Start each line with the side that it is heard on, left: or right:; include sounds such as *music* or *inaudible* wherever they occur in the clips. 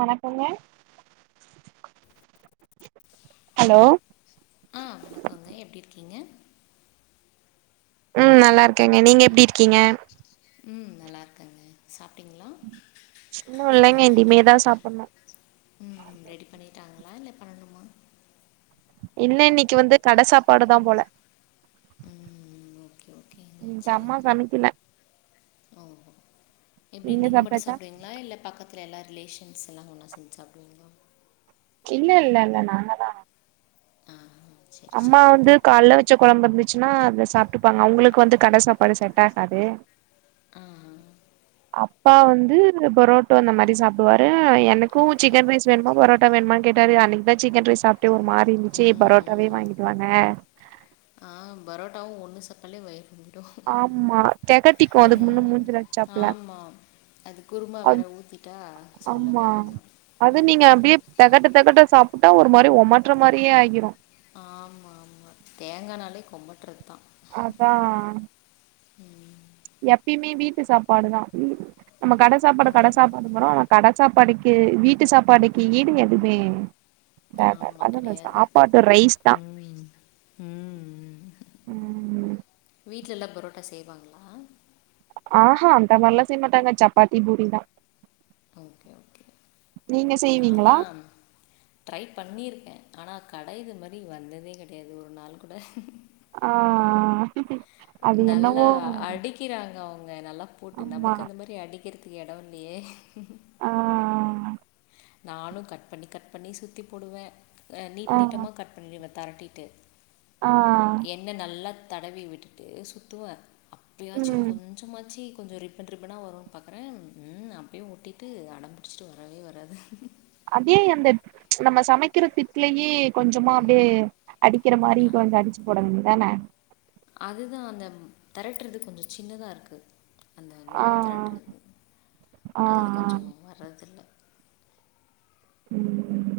right: வணக்கங்க ஹலோ
left: ஆ வணக்கங்க எப்டி இருக்கீங்க
right: ம் நல்லா இருக்கேங்க, நீங்க எப்டி இருக்கீங்க?
left: ம் நல்லாருக்காங்க சாப்ட்டிங்களா
right: இன்னு இல்லங்க இனிமேதா சாப்புட்ணு
left: ம் ரெடி பண்ணிட்டாங்களா இல்ல பண்ணனுமா
right: இல்ல இன்னைக்கு வந்து கடை சாப்பாடுதா போல
left: ம், ஓகே ஓகேங்க
right: இன்னைக்கு அம்மா
left: சரிங்க
right: சமைக்கல
left: ஓ எப்டி நீங்க மட்டு சாப்டுவிங்களா இல்ல பக்கத்தில எல்லா ரிலேஷன்ஸ் எல்லா ஒன்னா சேந்து சாப்டுவீங்களா
right: இல்ல இல்ல இல்ல நாங்கதா
left: ஆ சரி
right: அம்மா
left: சரி
right: வந்து கால்ல வச்ச கொழம்பு இருந்துச்சுனா அது சாப்ட்டுப்பாங்க அவங்களுக்கு வந்து கட சாப்பாடு செட் ஆகாது
left: ஆ
right: அப்பா வந்து புரோட்டோ அந்த மாரி சாப்டுவாரு என எனக்கு
left: ஓகே
right: சிக்கன்
left: ஓகே
right: ரைஸ் வேணுமா பரோட்டா வேணுமானு கேட்டாரு அன்னைக்கிதா சிக்கன் ரைஸ் சாப்ட்டே ஒரு மாரி இருந்துச்சு
left: ம்
right: பரோட் டாவே
left: ம்.
right: வாங்கிட்டுவாங்க
left: ஆ பரோட்டாவு ஒண்ணு சப்ட்டாலே வயிறு ரொம்
right: ஆமா தெகட்டிக்கு அதுக்கு முன்ன
left: ம்
right: மூஞ்சில அடிச்சாப்ல
left: ஆமாம் அது குருமா வேற ஊத்திட்டா
right: ஆமா
left: சொல்லவே வேண்டா,
right: அது நீங்க
left: ம்
right: அப்டியே தெகட்ட தெகட்ட சாப்ட்டா ஒரு மாரி ஒமட்ற மாரியே ஆகிரு
left: ஆமா ஆமா தேங்கானாலே கொமட்டறதுதா
right: அதா எப்பயுமே வீட்டு சாப்பாடுதா நம்ம கட சாப்பாட கட
left: ம்
right: சாப்பாடுங்குறோ கடை சாப்பாடுக்கு வீட்டு சாப்பாடுக்கு ஈடு எதுவுமே அதா அதா
left: ஆமா
right: அதும் இந்த
left: கிடையாது
right: சாப்பாடு ரைஸ் தா
left: ம் ம்
right: ம்
left: வீட்ல எல்லா பரோட்டா செய்வாங்ளா
right: ஆஹ அந்த மாரியெல்லா செய்யமாட்டங்க சப்பாத்தி பூரிதா
left: ஓகே ஓகே,
right: நீங்க செய்வீங்களா
left: நான்லா ட்ரை பண்ணியிருக்கே ஆனா கடை இது மாரி வந்ததே கடையாது ஒரு நாள் கூட
right: ஆ ஆ அது
left: நல்லா
right: என்னவோ
left: அடிக்கிறாங்க அவங்க நல்லா போட்டு
right: ஆமா
left: நமக்கு அந்த மாரி அடிக்கிறதுக்கு எடம் இல்லையே
right: ஆ
left: நானு கட் பண்ணி கட் பண்ணி சுத்தி போடுவே அ
right: ஆ
left: நீட் நீட்டமா கட் பண்ணிடுவ தரட்டிட்டு
right: ஆ
left: எண்ண நல்லா தடவி விட்டுட்டு சுத்துவ எப்பயாச்சி
right: ம்
left: கொஞ்சமாச்சி கொஞ்ச ரிப் ரிப்பண் ரிப்பண வரும் பாக்குறே ம் அப்பயும் ஒட்டிட்டு அடம்புடிச்சிட்டு வரவே வராது
right: அதே அந்த நம்ம சமைக்கிற திட்டலயே கொஞ்சமா அப்டியே அடிக்கற மாரி கொஞ்ச அடிச்சு போடவேண்டிது தான
left: அது தா அந்த தெரட்டுறது கொஞ்ச சின்னதா இருக்கு அந்த
right: ஆ
left: மாவு தெரட்டுறது
right: ஆ
left: அதுல
right: ஆ
left: கொஞ்சோ வர்றதில்ல
right: ம்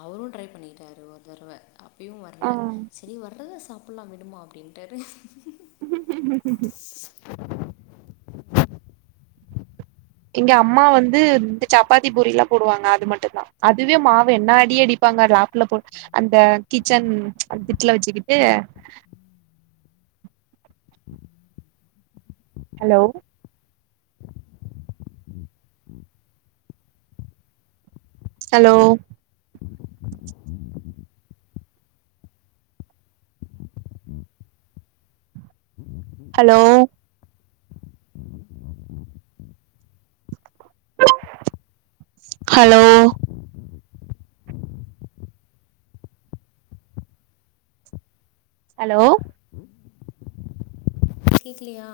left: அவரு ட்ரை பண்ணிட்டாரு ஒரு தடவ அப்பயு
right: ஆ
left: வரல சரி வர்றத சாப் ட்லா விடுமா அப்படின்ட்டாரு
right: *unintelligible* எங்க அம்மா வந்து இந்த சப்பாத்தி பூரியிலா போடுவாங்க அது மட்டு தா அதுவே மாவு என்ன அடி அடி ப்பாங்க ராக்ல போ அந்த கிச்சன் அந்த திட்டல வச்சுக்கிட்டு hello hello hello hello hello
left: கேக்கிலையா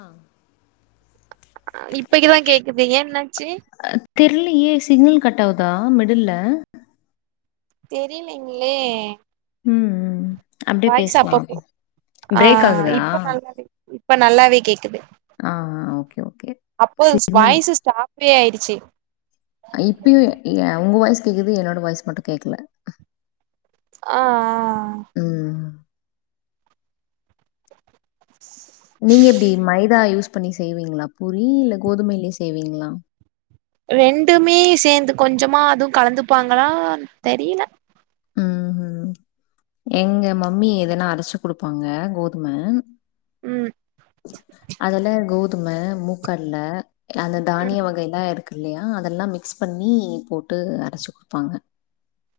right: இப்பகைகுதா கேக்குது ஏன் என்னாச்சு
left: தெர்லையே சிக்னல் கட்டாகுதா மிடில்ல
right: தெரிலைங்ளே
left: ம் ம். அப்படியே
right: வாய்ஸ்
left: பேசலாம்
right: அப்பப்போ ஆ
left: பிரேக் ஆகுதா
right: இப்ப நல்லாவே இப்ப நல்லாவே கேக்குது
left: ஆ ஓகே, ஓகே.
right: அப்போ
left: சிக்னல்
right: வாய்ஸ்சு *unintelligible* ஃப்ரீ ஆயிடுச்சு
left: ஆ இப்பயு உங்க வாய்ஸ் கேக்குது என்னோட வாய்ஸ் மட்டு கேக்கல
right: ஆ ஆ ஆ
left: ம்.
right: *inaudible*
left: நீங்க எப்டி மைதா யூஸ் பண்ணி செய்வீங்களா பூரி இல்ல கோதுமைையிலயே செய்வீங்களா
right: ரெண்டுமே சேந்து கொஞ்சமா அதுவும் கலந்துப்பாங்களா தெரியல
left: ம் ம் எங்க மம்மி எதன்னா அரைச்சு குடுப்பாங்க கோதும
right: ம்
left: அதுல கோதும மூக்கடல அந்த தானிய
right: ம்
left: வகையல்லா இருக் கில்லையா அதெல்லா மிக்ஸ் பண்ணி போட்டு அரைச்சு குடுப்பாங்க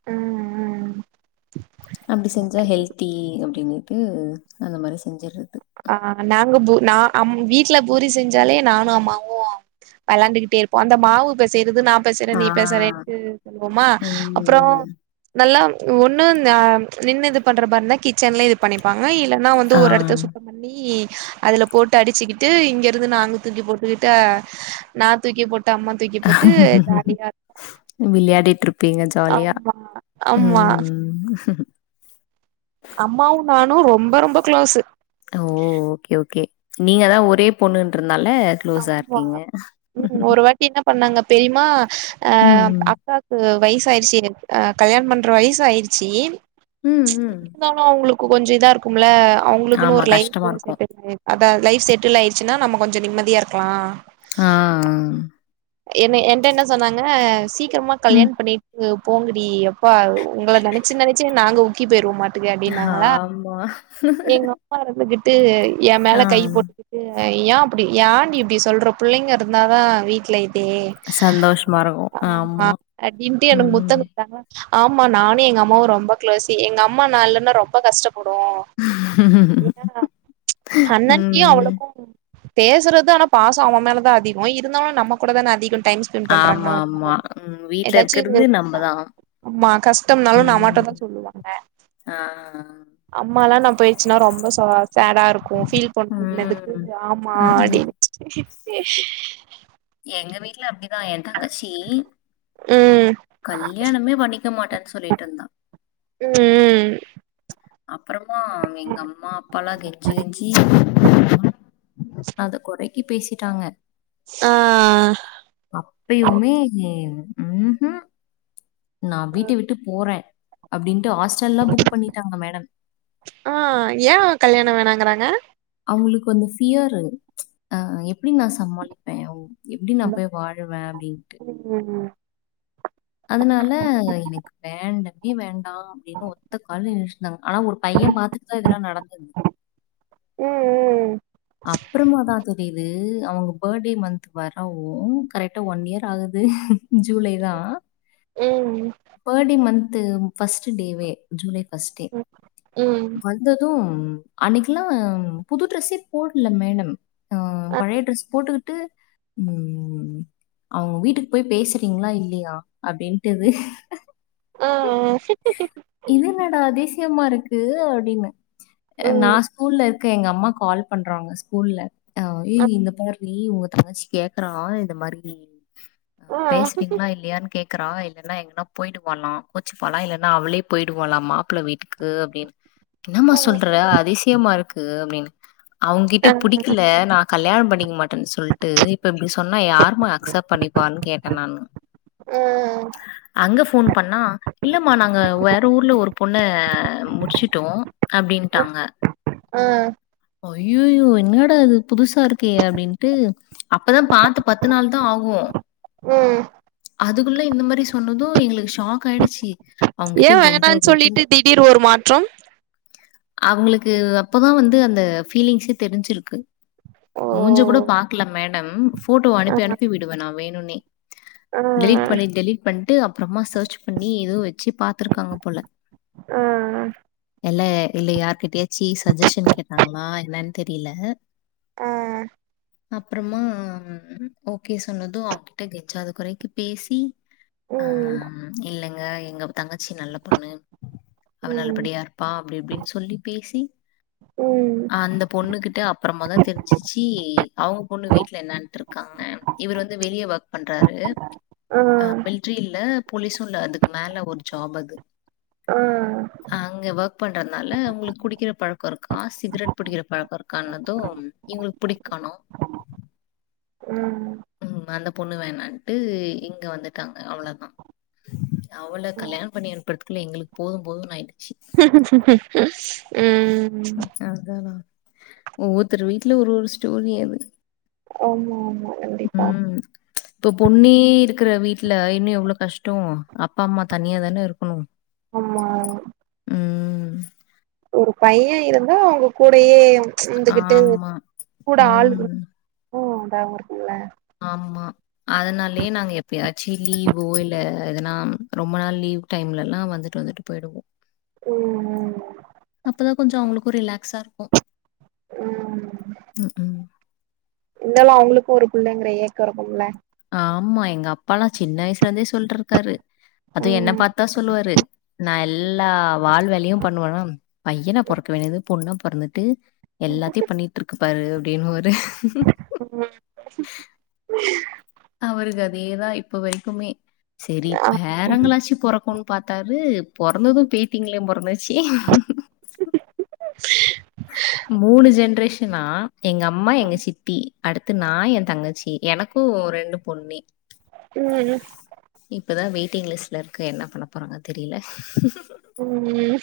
right: ம் ம்
left: அப்டி செஞ்சா ஹெல்தி அப்டின்னுட்டு அந்த மாரி செஞ்சரது
right: ஆ நாங்க பூ நா அம் வீட்ல பூரி செஞ்சாலே நானு அம்மாவு வேளாண்டுக்கிட்டே இருப்போ அந்த மாவு பேசையறது நா நா பேசய்ற
left: ஆ.
right: நீ பேசய்ற எனக்கு சொல்லுவோமா அப்றோ
left: ம்.
right: நல்லா ஒன்னு இந்த ஆ நின்னு இது பண்ற மாருந்தா கிச்சன்ல பண்ணிப்பாங்க இல்லன்னா வந்து
left: ஆ.
right: ஒரு எடத்த சுத்த பண்ணி அதுல போட்டு அடிச்சுக்கிட்டு இருந்து நா அங்க தூக்கி போட்டுக்கிட்டு நா தூக்கி போட்டு அம்மா தூக்கி போட்டு ஜாலியா
left: விளையாடிட்டுருப் பபீங்க ஜாலியா
right: ஆமா ஆமா
left: ம்
right: அம்மாவு நானு ரொம்ப ரொம்ப க்ளோஸு
left: ஓ ஓகே ஓகே நீங்கதா ஒரே பொண்ணுன்றனால க்ளோஸா
right: ஆம்மா
left: இருக்கீங்க.
right: ம் ஒரு வாட்டி என்ன பண்ணாங்க பெரியமா
left: ம் ம்
right: அக்காக்கு வயசயிடுச்சு அ கல்யாணோ பண்ற வயசாயிடுச்சு
left: ம், ம்.
right: இருந்தா லு அவங்களுக்கு கோஞ்சோ இதா இருக்குமில்ல அவங்களுக்குன்னு
left: ஆமா,
right: ஒரு
left: கஷ்டமா
right: லைஃப்
left: இருக்கும்.
right: செட்டல்ன்னு அத லைஃப் செட்டல் ஆயிடுச்சுன்னா நம்ம கொஞ்சோ நிம்மதியா இருக்கலா
left: ஆ அ
right: என்ன என்ட்ட என்ன சொன்னாங்க சீக்கிரமா
left: ம்.
right: கல்யாணம் பண்ணிட்டு போங்கடி எப்பா உங்களை நெனைச்சு நெனைச்சே நாங்க ஊக்கி போயிருவோம்மாட் டாக்கே அப்டின்னாங்களா
left: ஆமா.
right: எங்க அப்பா இருந்துகிட்டு எ மேல
left: ஆ.
right: கை போட்டுகிட்டு ஏன் அப்டி எ இப்டி சொல்ற புள்ளைங்க இருந்தாதா வீட்டுல டே
left: சந்தோஷமா இருக்கும்.
right: ஆமா அப்டினுட்டு எனக்கு
left: ம்.
right: முத்தங்குடுத்தாங்களா ஆமா நானு எங்க அம்மாவு ரொம்ப க்ளோஸ் எங்க அம்மா நா இல்லன்னா ரொம்ப கஷ்டப்படு என்னான்னா
left: ம்,
right: அண்ணன்னியு
left: ம்.
right: அவ்வளவா பேசுறது ஆனா பாசோ அவ மேலதா அதிகோ இருந்தாலு நம்ம கூட தானே அதிக டைம்ஸ்
left: ஆமா ஆமா வீட்டுல ம்
right: ஏதாச்சு
left: இருக்கறது நம்மதா
right: ஆமா கஷ்டம்னாலு நம்மிட்ட தான் சொல்லுவாங்க
left: ஆ
right: அம்மா எல்லா நா போயிச்சுன்னா ரொம்ப சோ சேடா இருக்கு ஃபீல் பண்ணங்கனதுக்கு
left: ம்.
right: ஆமா
left: ம், ம்.
right: அப்டின்னு *inaudible*
left: எங்க வீட்டு்ல அப்டிதா எ தங்கச்சி
right: ம்
left: கல்யாணமே பண்ணிக்க மாட்டேன்னு சொல்லிட்டு இருந்தா
right: ம் ம்
left: அப்புறமா எங்க அம்மா அப்பா எல்லா கெஞ்சி கெஞ்சி அத கொறைக்கி பேசிட்டாங்க
right: ஆ
left: அப்பயுமே ம்ஹூம் நா வீட்ட விட்டு போறே அப்டின்ட்டு ஹாஸ்டல்லல்லா புக் பண்ணிட்டாங்க மேடம்
right: ஆ ஏ கல்யாணோ வேணாங்கறாங்க
left: அவங்களுக்கு வந்து பியரு ஆ எப்டி நா சமாளிப்பே எப்டி நா போய் வாழுவே அப்டின்ட்டு
right: ம்
left: அதனால எனக்கு வேண்டவே வேண்டா அப்டின்னு ஒத்த கால்ல நின்னுட்ருந்தாங்க ஆனா ஒரு பைய பாத்துட்டுதா இதெல்லா நடந்தது
right: ம் ம்
left: அப்புறமா தா தெரியுது அவங்க பேர்டே மந்த் வரவோ கரெக்டா ஒன் இயர் ஆகுது ஜூலை தா
right: ம்
left: பர்டே மன்த் ஃபர்ஸ்ட்டு டேவே ஜூலை ஃபஸ்டே
right: ம்
left: வந்தது அன்னைக்கெல்லா புது ட்ரெஸ்ஸே போட்ல மேடம் அ பழைய ட்ரெஸ் போட்டு ட்டு ம் அவ்ங்க வீட்டுக்கு போய் பேசுறீங்களா இல்லையா அப்டின் ட்டுது
right: ஆ
left: இது என்னடா அதிசயமா இருக்கு அப்டின்னு நா
right: ம்
left: ஸ்கூல்ல இருக்க எங்க அம்மா கால் பண்றாங்க ஸ்கூல்ல அ ஏ
right: ஆ
left: இங்க பார்ரி உங்க தங்கச்சி கேக்குறா இந்த மாரி
right: ஆ
left: பேசுறீங்ளா இல்லயான்னு கேக் க்குறா இல்லன்னா எங்கன்னா போய்டுவாலா கோச்சுப்பாலா இல்லன்னா அவளே போயிடுவாலா மாப்ள வீட்டுக்கு அப்டின்னு என்னம்மா சொல்ற அதிசயமா இருக்கு அப்டின்னு அவுங்கிட்ட பிடிக்கல நா கல்யாண பண்ணிக்க மாட் சொல்ட்டு இப்ப இப்டி சொன்னா யாருமா அக்செப்ட் பண்ணிப்பான்னு கேட்ட நானு அங்க ஃபோன் பண்ணா இல்லம்மா நாங்க வேற ஊர்ல ஒர் பொண்ணு முடிச்சுட்டோ அப்டின்ட்டாங்க
right: அ
left: ஐயோயோ என்னடா இது புதுசா இருக்கே அப்டின்ட்டு அப்பதா பாத்து பத்து நாள் தா ஆவு
right: ம்
left: அதுக்குள்ள இந்த மெரி சொன்னது எங்களுக்கு ஷாக் ஆயிடுச்சி
right: ஏ வேணா சொல்லிட்டு திடீர் ஒரு மாற்றம்
left: அவுங்களுக்கு அப்பதா வந்து அந்த ஃபீலிங்ஸே தெரிஞ்சிருக்கு
right: ஓ
left: மூஞ்ச கூட பாக்கலா மேடம் போட்டோ
right: ஆ
left: அனுப்பி அனுப்பி விடுவ நா வேணுனே டெலிட் பண்ணி
right: ஆ
left: டெலிட் பண்ட்டு அப்றோமா சேர்ச் பண்ணி ஏதோ வச்சு பாத்துருக்காங்க போல
right: அ
left: எல்ல இல்ல யாருகிட்டயாச்சு சஜ்ஜஸன் கேட்டாங்ளா என்னன் தெரில
right: அ
left: அப்றோமா ஓகே சொன்னது அவ கிட்ட கெஞ்சாத குறைக்கு பேசி ஆ
right: ம்
left: இல்லங்க எங்க தங்கச்சி நல்ல பொண்ணு அவ
right: ம்
left: நல்லபடியா இரு ப்பா அப்டி இப்டின்னு சொல்லி பேசி
right: ம்
left: அந்த பொண்ணு கிட்ட அப்றோமா தா தெரிஞ்சிச்சு அவுங்க பொண்ணு வீட்ல என்னாட் இர்க்காங்க இவரு வந்து வெளிய ஒர் க் பண்றாரு
right: ஆ
left: அ மில்ட்ரி இல்ல போலீஸு இல்ல அதுக்கு மேல ஒரு ஜாப் அது
right: ம்
left: அங்க ஒர்க் பண்றதுனால உங்களுக்கு குடிக்கிற பழக்கோ இருக் கா சிகரெட் பிடிக்கிற பழக்கோ இருக்கானது இவுங்களுக்கு புடிக்கணு
right: ம்
left: ம், அந்த பொண்ணு வேணான்ட்டு இங்க வந்துட்டாங்க அவ்ளோதா அவுள கல்யாணோ பண்ணி அனுப்புறதுக்குள்ள எங்களுக்கு போது போதுனு ஆயிட்டு
right: ம்
left: அதா ஒவ்வொருத்தர் வீட்ல ஒவ்வொரு ஸ்டோரி அது
right: ஆம்மாம்மா
left: ம் இப்போ பொண்ணே இருக்கிற வீட்ல இன்னு எவ்ளோ கஷ்டோ அப்பா அம்மா தனியா தான இருக்குணு
right: ஆமா
left: ம்
right: ஒரு பைய இருந்து ஒங்க கூடயே ந்துகிட்டு
left: ஆமா.
right: கூட ஆளு
left: ம்.
right: ம் அதா *unintelligible* இருக்குங்கள
left: ஆமா அதனாலயே நாங்க எப்பயாச்சீ லீவோ இல்ல எதனா ரொம்ப நாள் லீவ் டைம்ல ல்லா வந்துட்டு வந்துட்டு போயிடுவோ
right: ம்
left: அப்பதா கொஞ்சோ அவுங்களுக்கு ரிலாக்ஸா இருக்கு
right: ம்
left: ம் ம்
right: இருந்தாலு அவுங்களுக்கு ஒரு புள்ளங்கிற ஏக்கோ இருக்கும்ல
left: ஆமா எங்க அப்பா ல்லா சின்ன வயசுல இருந்தே சொல்ட்ருக்காரு அது என்ன
right: ம்
left: பாத்தா சொல்லுவாரு ம் நா எல்லா வால் வேலையு பண்ணுவேனம் பையனா பொறக்க வேண்டியது பொண்ணா பொறந்துட்டு எல்லாத்தியு பண்ணிட்டு இருக்கு பாரு அப்டின்னு வாரு
right: ம்மா
left: அவருக்கு அதேதா இப்ப வரைக்குமே செரி
right: ஆ
left: பேரங்களாச்சி பொறக்குன் பாத்தாரு பொறந்தது பேத்தீங்களே பொறந்துச்சி
right: *unintelligible*
left: மூணு ஜென்ரேஷனா எங்க அம்மா எங்க சித் தி அடுத்து நா எ தங்கச்சி எனக்கு ரெண்டு பொண்ணே
right: ம்
left: இப்பதா வெயிட்டிங் லிஸ்டுல இருக்கு என்ன பண்ண போறாங்க தெரியல
right: ம்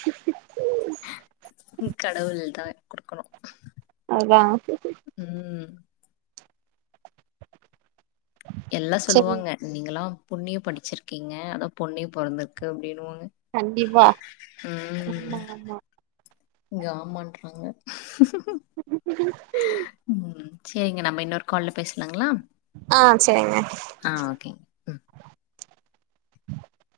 left: ம் கடவுள் தா குடுக்கணு
right: அதா
left: ம் எல்லா
right: சரி
left: சொல்லுவாங்க நீங்கல்லா புண்ணிய படிச்சிருக்கீங்க அதா பொண்ணே பொறந்திருக்கு அப்டின்னுவாங்க
right: கண்டிப்பா ஆமா ஆமா
left: இங்க ஆமான்றாங்க
right: *unintelligible*
left: சேரிங்க நம்ம இன்னொரு கால்ல பேசலாங்களா
right: ஆ சேரிங்க
left: ஆ ஓகே
right: உம்